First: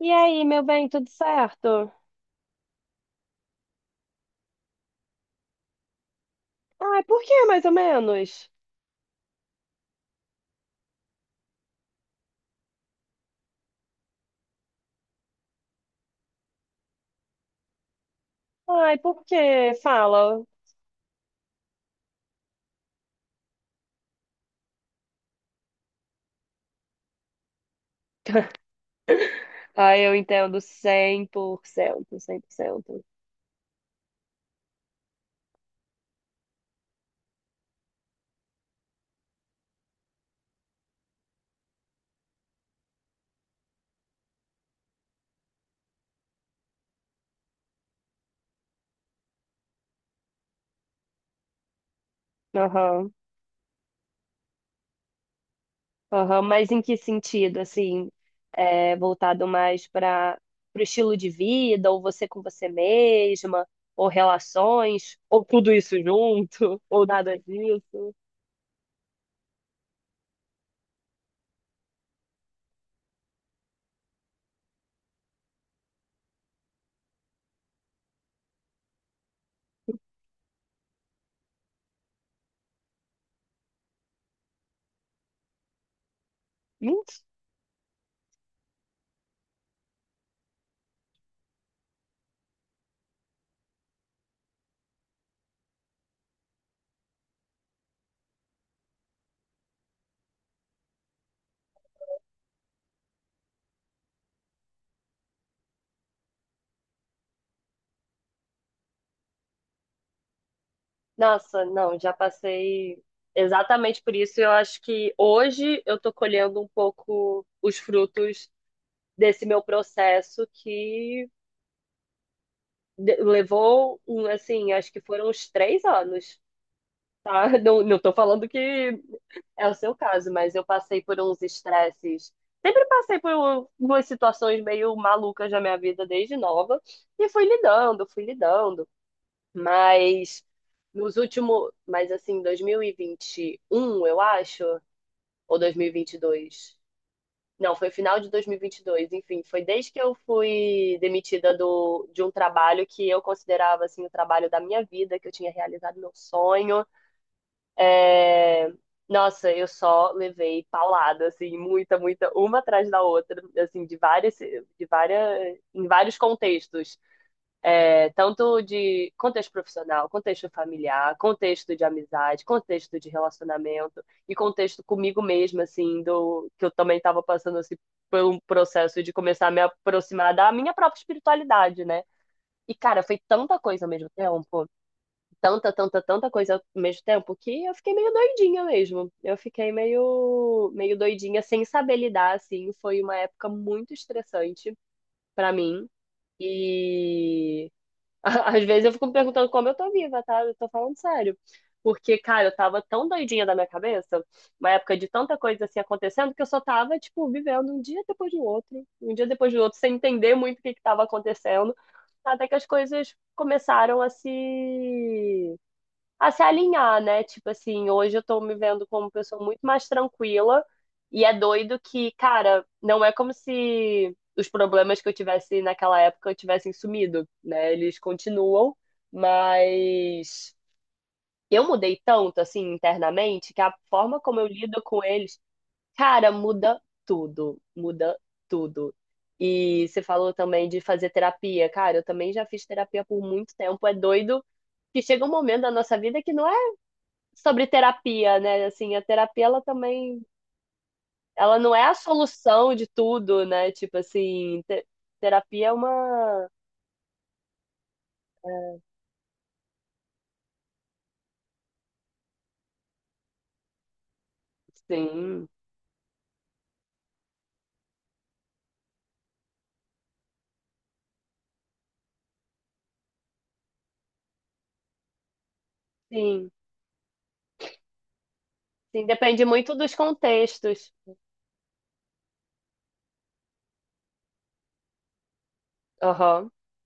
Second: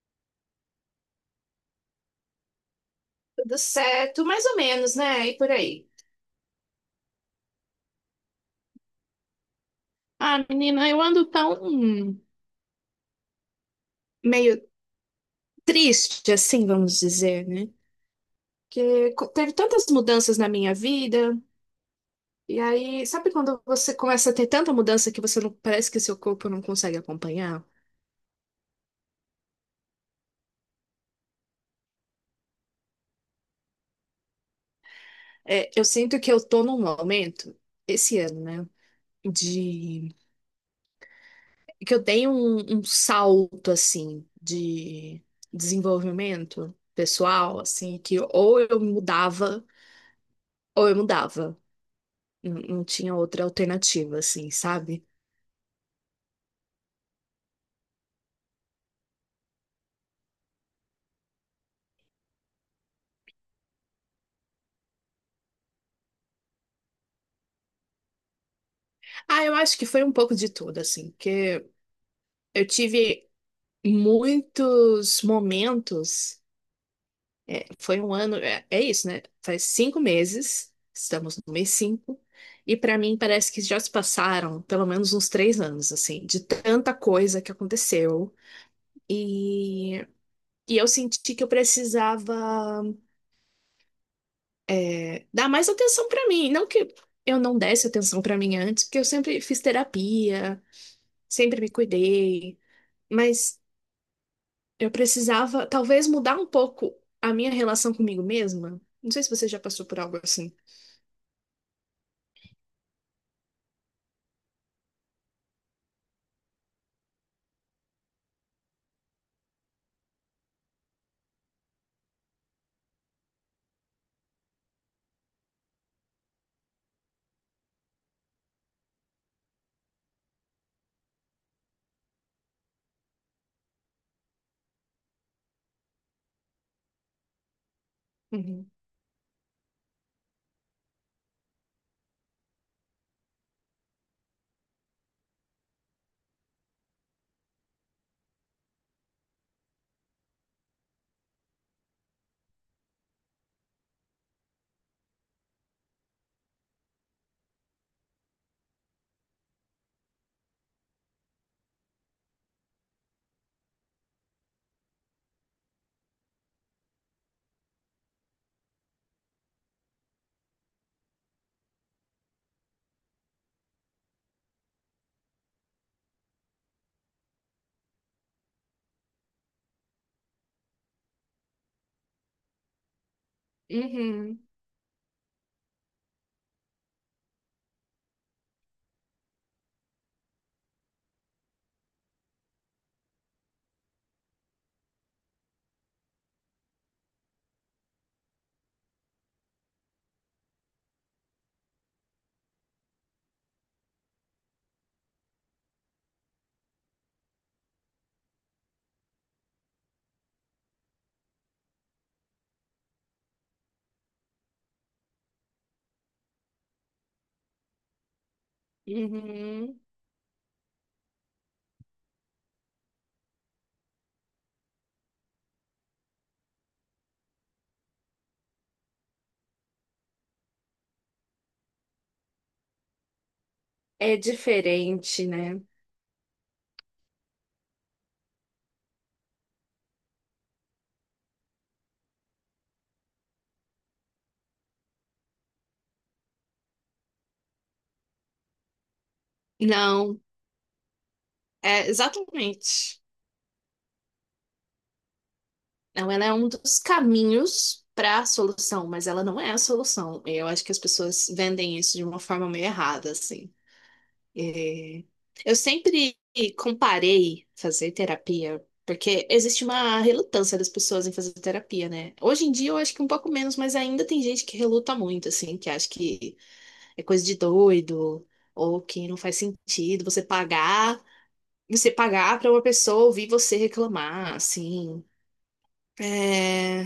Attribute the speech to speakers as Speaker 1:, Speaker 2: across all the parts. Speaker 1: E aí, meu bem, tudo certo?
Speaker 2: Tudo certo, mais ou menos, né? E por aí.
Speaker 1: Ai, por que mais ou menos?
Speaker 2: Ah, menina, eu ando tão meio triste, assim, vamos dizer, né?
Speaker 1: Ai, por
Speaker 2: Teve
Speaker 1: que?
Speaker 2: tantas mudanças
Speaker 1: Fala.
Speaker 2: na minha vida. E aí, sabe quando você começa a ter tanta mudança que você não parece que seu corpo não consegue acompanhar?
Speaker 1: Ai, eu entendo cem por cento, cem por cento.
Speaker 2: Eu sinto que eu tô num momento, esse ano, né? De que eu dei um salto, assim, de desenvolvimento pessoal, assim, que ou eu mudava, ou eu mudava. Não
Speaker 1: Aham,
Speaker 2: tinha outra alternativa, assim, sabe?
Speaker 1: aham. Mas em que sentido, assim? É, voltado mais para o estilo de vida, ou você com você mesma, ou relações, ou tudo isso junto, ou nada disso?
Speaker 2: Ah, eu acho que foi um pouco de tudo, assim, porque eu tive muitos momentos. Foi um ano, é isso, né? Faz cinco meses, estamos no mês cinco, e pra mim parece que já se passaram pelo menos uns três anos, assim, de tanta coisa que aconteceu. E, e eu senti que eu precisava dar mais atenção pra mim. Não que eu não desse atenção pra mim antes, porque eu sempre fiz terapia, sempre me cuidei, mas eu precisava talvez mudar um pouco a minha relação comigo mesma. Não sei se você já passou por algo assim.
Speaker 1: Nossa, não, já passei exatamente por isso. Eu acho que hoje eu tô colhendo um pouco os frutos desse meu processo que levou, um, assim, acho que foram uns três anos, tá? Não, tô falando que é o seu caso, mas eu passei por uns estresses. Sempre passei por umas situações meio malucas na minha vida desde nova e fui lidando, fui
Speaker 2: Uhum.
Speaker 1: lidando. Mas nos últimos, mas assim, 2021 eu acho, ou dois mil e vinte e dois. Não, foi final de dois mil e vinte e dois, enfim, foi desde que eu fui demitida de um trabalho que eu considerava assim o trabalho da minha vida, que eu tinha realizado meu sonho. É, nossa, eu só levei paulada, assim, muita, muita, uma atrás da outra, assim, de várias, em vários contextos, tanto de contexto profissional, contexto familiar, contexto de amizade, contexto de relacionamento e contexto comigo mesma, assim, do que eu também estava passando assim, por um processo de começar a me aproximar da minha própria espiritualidade, né? E, cara, foi tanta coisa ao mesmo
Speaker 2: Uhum.
Speaker 1: tempo, tanta, tanta, tanta coisa ao mesmo tempo, que eu fiquei meio doidinha mesmo. Eu fiquei meio doidinha, sem saber lidar, assim. Foi uma época muito estressante para mim. E às vezes eu fico me perguntando como eu tô viva, tá? Eu tô falando sério. Porque, cara, eu tava tão doidinha da minha cabeça, uma época de tanta coisa assim acontecendo, que eu só tava, tipo, vivendo um dia depois do outro, um dia depois do outro, sem entender muito o que que tava acontecendo, até que as coisas começaram a se alinhar, né? Tipo assim, hoje eu tô me vendo como pessoa muito
Speaker 2: Uhum.
Speaker 1: mais tranquila e é doido que, cara, não é como se os problemas que eu tivesse naquela época tivessem sumido, né? Eles continuam, mas eu mudei tanto assim internamente que a
Speaker 2: É
Speaker 1: forma como eu lido com
Speaker 2: diferente,
Speaker 1: eles,
Speaker 2: né?
Speaker 1: cara, muda tudo, muda tudo. E você falou também de fazer terapia. Cara, eu também já fiz terapia por muito tempo. É doido que chega um momento da nossa vida que não sobre terapia, né? Assim, a terapia ela
Speaker 2: Não,
Speaker 1: também, ela não é
Speaker 2: é
Speaker 1: a solução de
Speaker 2: exatamente.
Speaker 1: tudo, né? Tipo assim, terapia é
Speaker 2: Não, ela é
Speaker 1: uma,
Speaker 2: um dos caminhos para a solução, mas ela não é a solução. Eu acho que as pessoas vendem isso de uma forma meio errada, assim. É,
Speaker 1: sim,
Speaker 2: Eu sempre comparei fazer terapia, porque existe uma relutância das pessoas em fazer terapia, né? Hoje em dia eu acho que um pouco menos, mas ainda tem gente que reluta muito, assim, que acha que
Speaker 1: sim,
Speaker 2: é coisa de doido, ou
Speaker 1: sim,
Speaker 2: que não faz
Speaker 1: depende muito dos
Speaker 2: sentido
Speaker 1: contextos.
Speaker 2: você pagar pra uma pessoa ouvir você reclamar, assim.
Speaker 1: Aham.
Speaker 2: É,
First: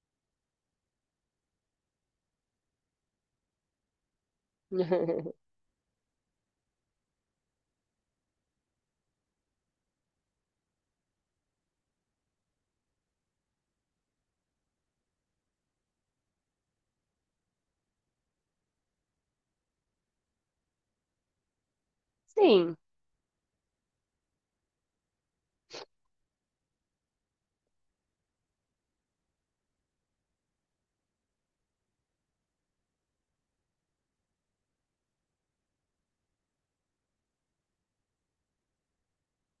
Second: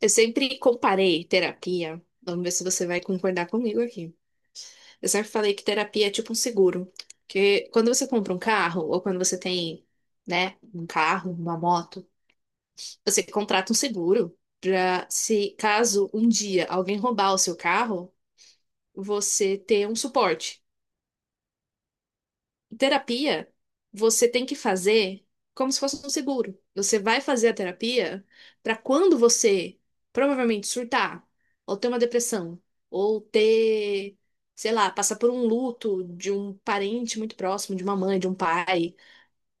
Speaker 2: Eu sempre comparei terapia. Vamos ver se você vai concordar comigo aqui. Eu sempre falei que terapia é tipo um seguro. Porque quando você compra um carro, ou quando você tem, né, um carro, uma moto, você contrata um seguro pra, se caso um dia alguém roubar o seu carro, você ter um suporte.
Speaker 1: Sim.
Speaker 2: Terapia, você tem que fazer como se fosse um seguro. Você vai fazer a terapia para quando você provavelmente surtar, ou ter uma depressão, ou ter, sei lá, passar por um luto de um parente muito próximo, de uma mãe, de um pai,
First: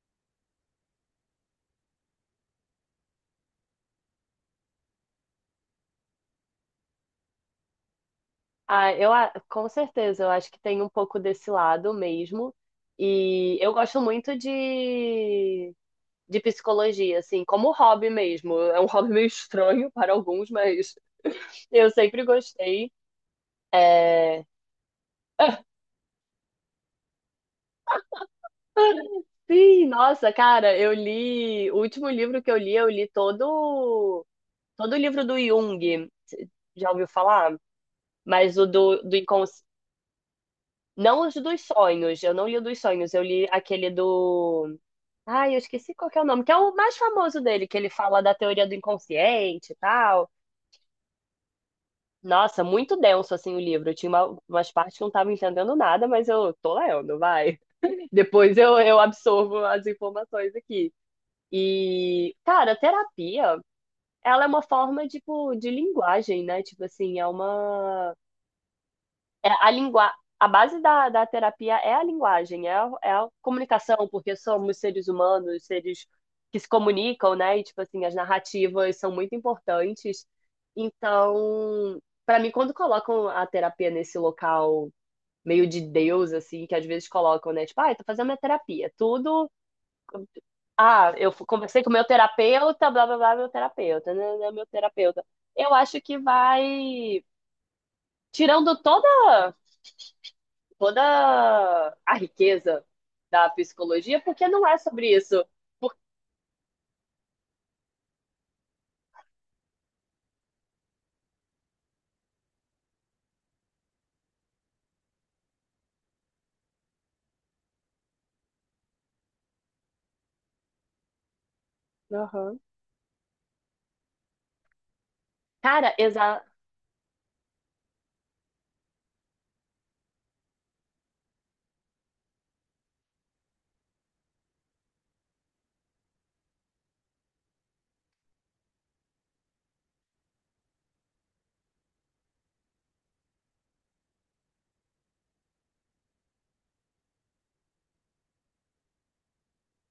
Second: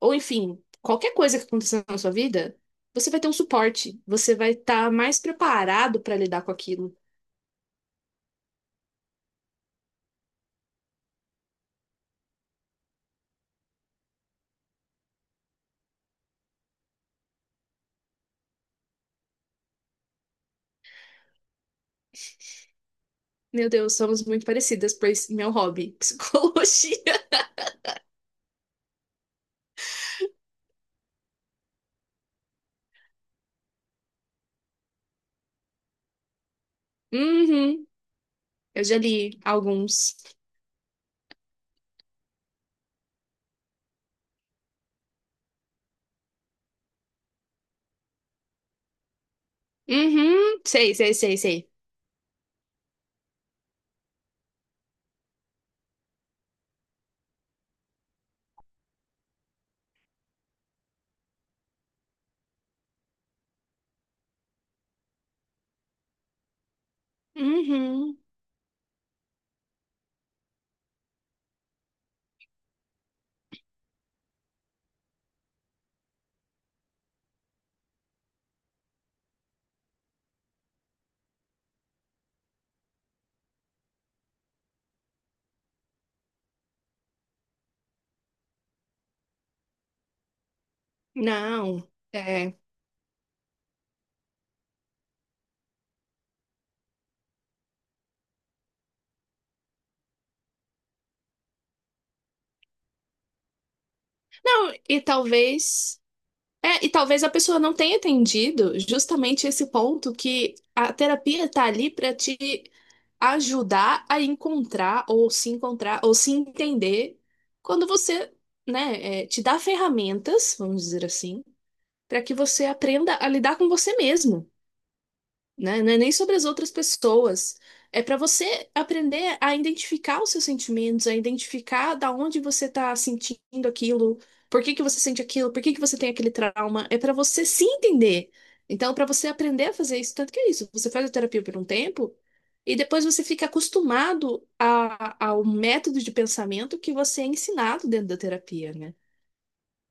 Speaker 2: ou enfim, qualquer coisa que aconteça na sua vida, você vai ter um suporte, você vai estar mais preparado para lidar com aquilo.
Speaker 1: Ah, com certeza, eu acho que tem um pouco desse lado mesmo. E eu gosto muito de psicologia, assim, como hobby mesmo. É um hobby meio estranho para alguns, mas eu sempre gostei.
Speaker 2: Meu Deus, somos
Speaker 1: É...
Speaker 2: muito parecidas, pois meu hobby, psicologia.
Speaker 1: Sim, nossa, cara, eu li. O último livro que eu li todo, todo o livro do Jung. Cê já ouviu falar?
Speaker 2: Uhum,
Speaker 1: Mas
Speaker 2: eu já
Speaker 1: do
Speaker 2: li
Speaker 1: incons...
Speaker 2: alguns.
Speaker 1: não, os dos sonhos. Eu não li o dos sonhos. Eu li aquele do. Ai, eu esqueci qual que é o nome, que é o mais famoso dele, que ele fala da teoria do inconsciente e tal.
Speaker 2: Uhum, sei, sei, sei, sei.
Speaker 1: Nossa, muito denso assim o livro. Eu tinha umas partes que eu não tava entendendo nada, mas eu tô lendo, vai. Depois eu absorvo as informações aqui. E, cara, terapia, ela é uma forma, tipo, de linguagem, né? Tipo assim, é uma...
Speaker 2: Uhum,
Speaker 1: É a lingua... A base da terapia é a linguagem, é a comunicação, porque somos seres humanos, seres que se comunicam, né? E, tipo assim, as narrativas são muito importantes. Então, pra mim, quando colocam a terapia nesse local meio de Deus, assim, que às vezes colocam, né? Tipo, ah, eu tô fazendo minha terapia. Tudo, ah, conversei
Speaker 2: não.
Speaker 1: com meu
Speaker 2: É.
Speaker 1: terapeuta, blá blá blá, meu terapeuta, meu terapeuta. Eu acho que vai tirando toda toda a riqueza da psicologia, porque não
Speaker 2: Não,
Speaker 1: é
Speaker 2: e
Speaker 1: sobre isso.
Speaker 2: talvez. É, e talvez a pessoa não tenha entendido justamente esse ponto que a terapia tá ali para te ajudar a encontrar ou se entender quando você, né, te dá ferramentas, vamos dizer assim, para que
Speaker 1: Aham.
Speaker 2: você aprenda a lidar com você mesmo. Né? Não
Speaker 1: Cara,
Speaker 2: é nem sobre as outras pessoas. É para você aprender a identificar os seus sentimentos, a identificar da onde você tá sentindo aquilo, por que que você sente aquilo, por que que você tem aquele trauma. É para você se entender. Então, para você aprender a fazer isso, tanto que é isso, você faz a terapia por um tempo e depois você fica acostumado ao método de pensamento que você é ensinado dentro da terapia, né?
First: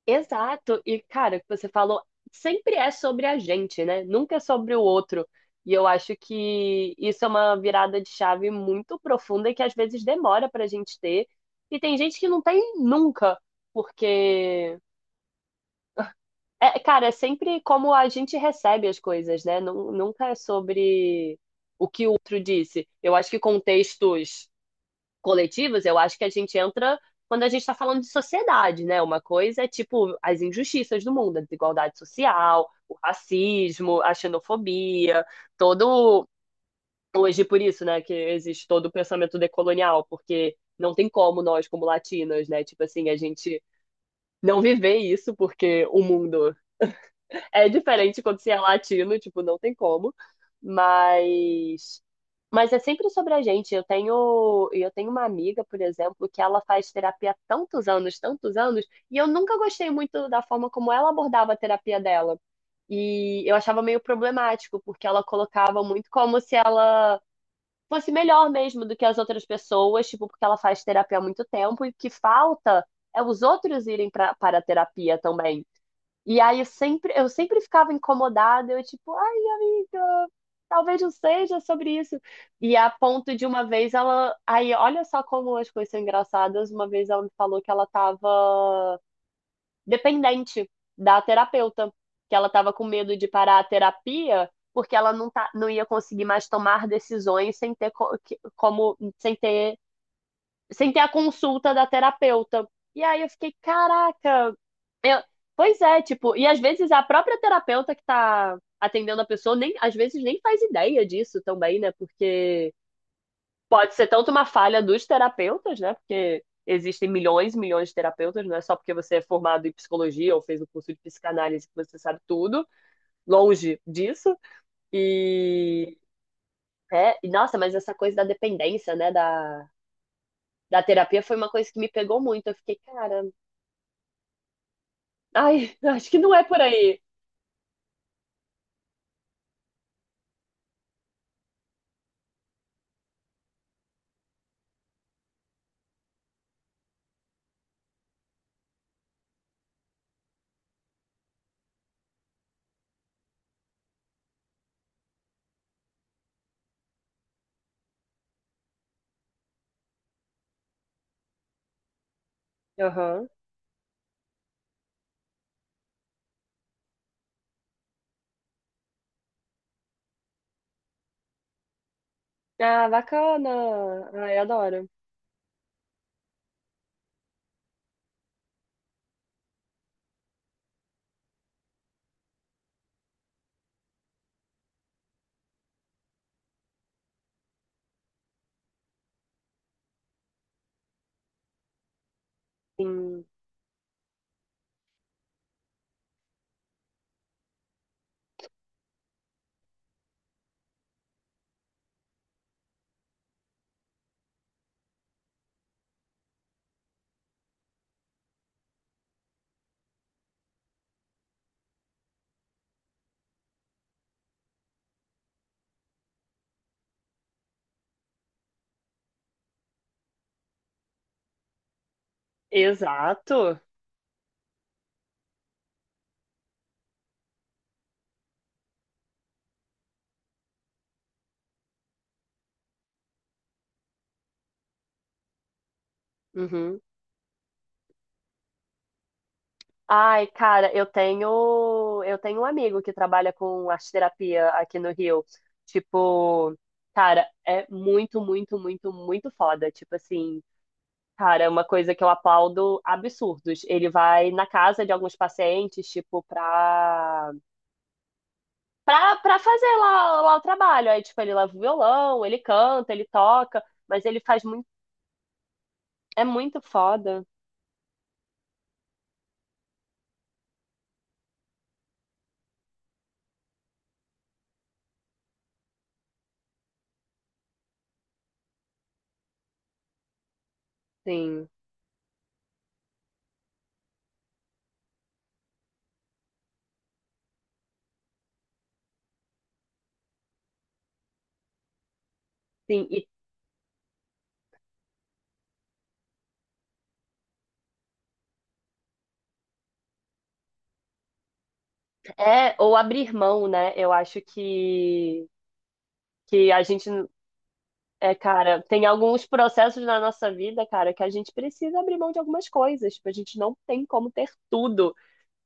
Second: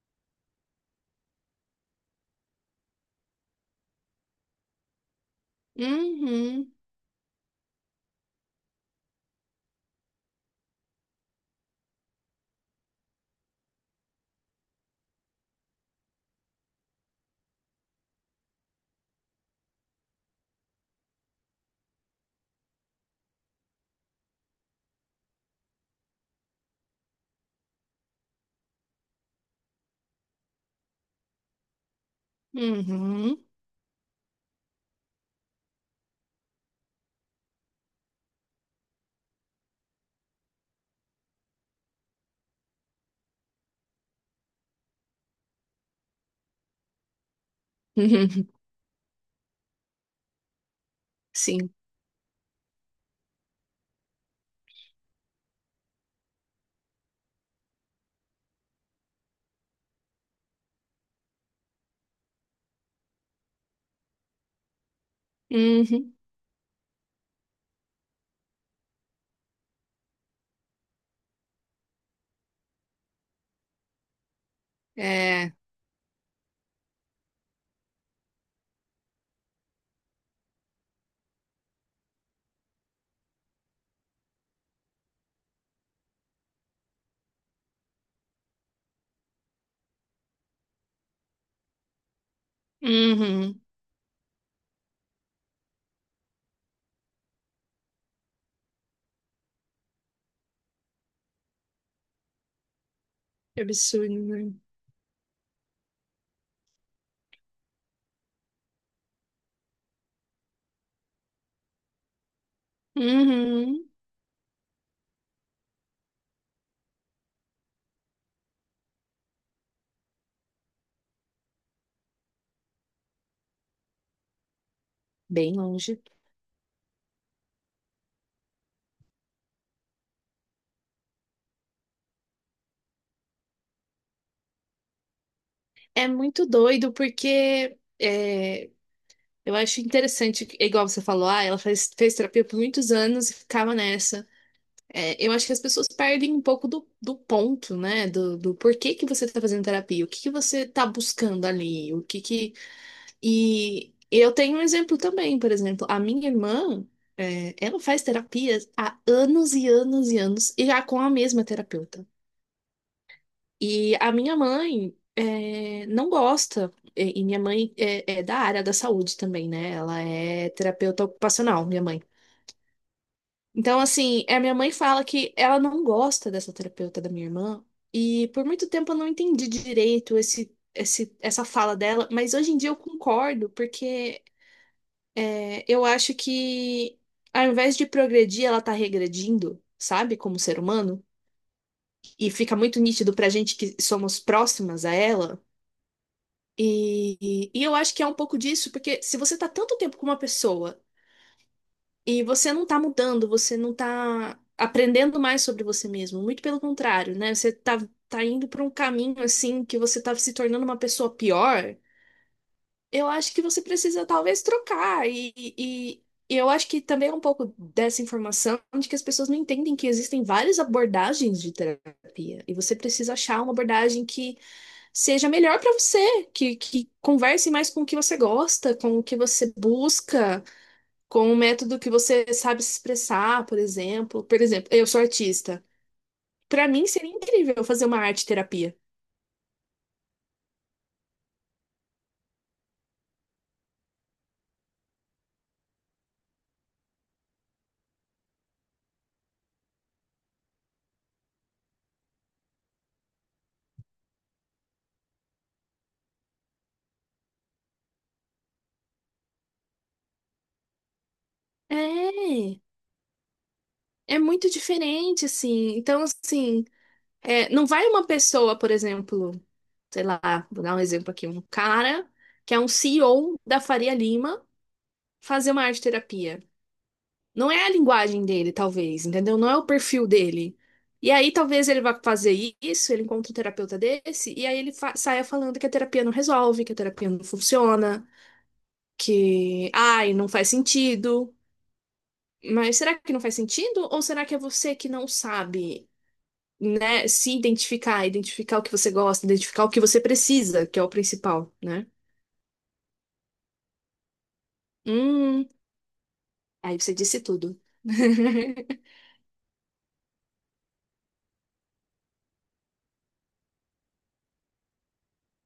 Speaker 1: exato. E, cara, o que você falou sempre é sobre a gente, né? Nunca é sobre o outro. E eu acho
Speaker 2: Uhum,
Speaker 1: que isso é uma virada de chave muito profunda e que às vezes demora pra gente ter. E tem gente que não tem nunca, porque. É, cara, é sempre como a gente recebe as coisas, né? Nunca é sobre o que o outro disse. Eu acho que contextos coletivas, eu acho que a gente entra quando a gente está falando de sociedade, né? Uma coisa é tipo as injustiças do mundo, a desigualdade social, o
Speaker 2: uhum,
Speaker 1: racismo, a xenofobia, todo hoje por isso, né, que existe todo o pensamento decolonial, porque não tem como nós como latinas, né? Tipo assim, a gente não viver isso porque o mundo é diferente quando
Speaker 2: uhum,
Speaker 1: você é latino, tipo, não tem como.
Speaker 2: sim,
Speaker 1: Mas mas é sempre sobre a gente. Eu tenho uma amiga, por exemplo, que ela faz terapia há tantos anos, e eu nunca gostei muito da forma como ela abordava a terapia dela. E eu achava meio problemático, porque ela colocava muito
Speaker 2: uhum,
Speaker 1: como se ela fosse melhor mesmo do que as outras pessoas, tipo, porque ela faz terapia há muito tempo e o que falta é os outros irem para a terapia
Speaker 2: é,
Speaker 1: também. E aí eu sempre ficava incomodada, eu tipo, ai, talvez não seja sobre isso. E a ponto de uma vez ela. Aí, olha só como as coisas são engraçadas. Uma vez ela me falou que ela estava dependente da terapeuta, que ela estava com medo de parar
Speaker 2: uhum.
Speaker 1: a terapia porque ela não, tá, não ia conseguir mais tomar decisões sem ter co- que- como sem ter sem ter a consulta da terapeuta. E aí eu fiquei,
Speaker 2: Que absurdo,
Speaker 1: caraca,
Speaker 2: né?
Speaker 1: eu- pois é, tipo, e às vezes a própria terapeuta que tá atendendo a pessoa nem, às vezes nem faz ideia disso também, né? Porque
Speaker 2: Uhum.
Speaker 1: pode ser tanto uma falha dos terapeutas, né? Porque existem milhões e milhões de terapeutas, não é só porque você é formado em psicologia ou fez o curso de psicanálise que você sabe tudo, longe disso.
Speaker 2: Bem
Speaker 1: E
Speaker 2: longe.
Speaker 1: é, e, nossa, mas essa coisa da dependência, né, da terapia foi uma coisa que me pegou muito. Eu fiquei, cara, ai,
Speaker 2: É
Speaker 1: acho que não é
Speaker 2: muito
Speaker 1: por
Speaker 2: doido
Speaker 1: aí.
Speaker 2: porque eu acho interessante, é igual você falou, ah, fez terapia por muitos anos e ficava nessa. É, eu acho que as pessoas perdem um pouco do ponto, né? Do porquê que você tá fazendo terapia, o que que você tá buscando ali, o que que. E eu tenho um exemplo também, por exemplo, a minha irmã, é, ela faz terapia há anos e anos e anos, e já com a mesma terapeuta. E a minha mãe é, não gosta, e minha mãe é, é da área da saúde também, né? Ela é terapeuta ocupacional, minha mãe.
Speaker 1: Ah, bacana.
Speaker 2: Então, assim,
Speaker 1: Ai,
Speaker 2: a minha mãe
Speaker 1: adoro.
Speaker 2: fala que ela não gosta dessa terapeuta da minha irmã, e por muito tempo eu não entendi direito essa fala dela, mas hoje em dia eu concordo, porque é, eu acho que ao invés de progredir, ela tá regredindo, sabe, como ser humano, e fica muito nítido
Speaker 1: Sim.
Speaker 2: pra gente que somos próximas a ela. E eu acho que é um pouco disso, porque se você tá tanto tempo com uma pessoa e você não tá mudando, você não tá aprendendo mais sobre você mesmo, muito pelo contrário, né? Tá indo pra um caminho assim que você tá se tornando uma pessoa pior, eu acho que você precisa talvez trocar. E eu acho que também é um pouco dessa informação de que as pessoas não entendem que existem várias abordagens de terapia e você precisa achar uma
Speaker 1: Exato.
Speaker 2: abordagem que seja melhor para você, que converse mais com o que você gosta, com o que você busca, com o método que você sabe se expressar, por exemplo. Por exemplo, eu sou artista. Para
Speaker 1: Uhum.
Speaker 2: mim seria incrível fazer uma arte terapia.
Speaker 1: Ai, cara, eu tenho um amigo que trabalha com arte terapia aqui no Rio. Tipo, cara, é muito, muito, muito, muito foda. Tipo assim, cara, é uma coisa que eu aplaudo absurdos. Ele vai na casa de alguns pacientes, tipo, pra fazer lá o trabalho. Aí, tipo, ele leva o violão, ele
Speaker 2: É,
Speaker 1: canta, ele toca, mas ele
Speaker 2: é
Speaker 1: faz
Speaker 2: muito
Speaker 1: muito,
Speaker 2: diferente, assim. Então,
Speaker 1: é muito
Speaker 2: assim,
Speaker 1: foda.
Speaker 2: é, não vai uma pessoa, por exemplo, sei lá, vou dar um exemplo aqui, um cara que é um CEO da Faria Lima, fazer uma arte terapia. Não é a linguagem dele, talvez, entendeu? Não é o perfil dele. E aí,
Speaker 1: Sim,
Speaker 2: talvez ele vá fazer isso, ele encontra um terapeuta desse, e aí ele saia falando que a terapia não resolve, que a terapia não funciona, que, ai, não faz sentido. Mas
Speaker 1: sim,
Speaker 2: será
Speaker 1: e
Speaker 2: que não faz sentido? Ou será que é você que não sabe, né, se identificar, identificar o que você gosta, identificar o que você precisa, que é o principal, né?
Speaker 1: é, ou abrir mão, né? Eu acho
Speaker 2: Hum,
Speaker 1: que a
Speaker 2: aí
Speaker 1: gente,
Speaker 2: você disse tudo.
Speaker 1: é, cara, tem alguns processos na nossa vida, cara, que a gente precisa abrir mão de algumas coisas, tipo, a gente não tem como ter tudo,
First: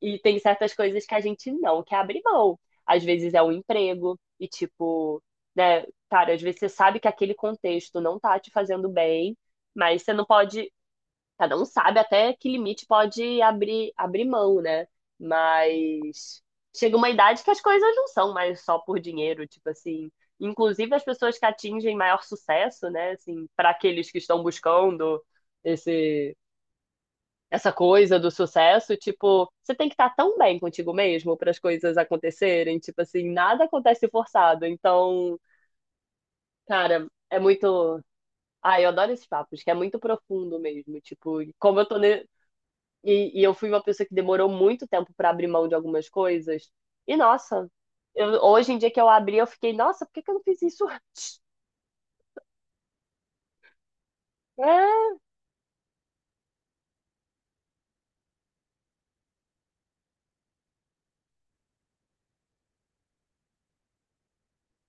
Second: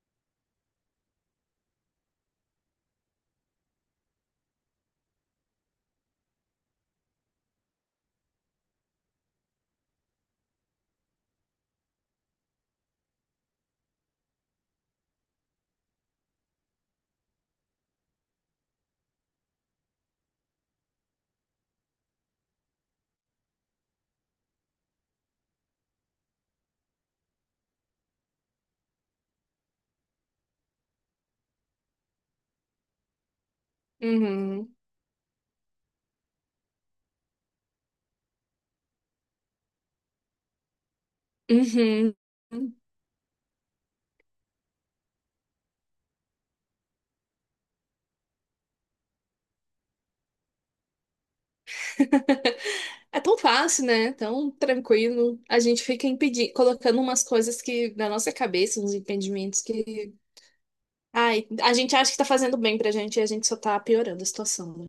Speaker 1: e tem certas coisas que a gente não quer abrir mão. Às vezes é um emprego, e tipo, né, cara, às vezes você sabe que aquele contexto não tá te fazendo bem, mas você não pode, cada um sabe até que limite pode abrir mão, né? Mas chega uma idade que as coisas não são mais só por dinheiro, tipo assim. Inclusive as pessoas que atingem maior sucesso, né? Assim, para aqueles que estão buscando esse, essa coisa do sucesso, tipo, você tem que estar tão bem contigo mesmo para as coisas acontecerem, tipo assim, nada acontece forçado.
Speaker 2: Uhum,
Speaker 1: Então, cara, é muito. Ah, eu adoro esses papos, que é muito profundo mesmo. Tipo, como eu tô
Speaker 2: uhum.
Speaker 1: ne- e, eu fui uma pessoa que demorou muito tempo para abrir mão de algumas coisas. E nossa, eu- hoje em dia que eu abri, eu fiquei, nossa, por que que eu não fiz isso antes?
Speaker 2: É tão fácil, né? Tão
Speaker 1: É,
Speaker 2: tranquilo. A gente fica impedindo, colocando umas coisas que na nossa cabeça, uns impedimentos que. Ai, a gente acha que tá fazendo bem pra gente e a gente só tá piorando a situação, né?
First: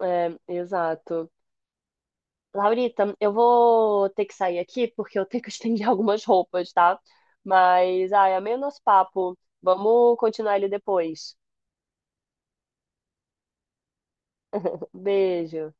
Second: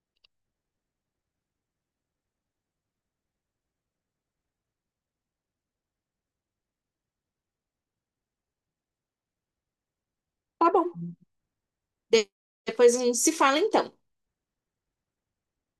Speaker 1: exato. Laurita, eu vou ter que sair aqui porque eu tenho que estender algumas roupas, tá? Mas, ai, amei o nosso papo. Vamos continuar ele
Speaker 2: Tá bom.
Speaker 1: depois.
Speaker 2: De- Depois a gente se fala então.
Speaker 1: Beijo.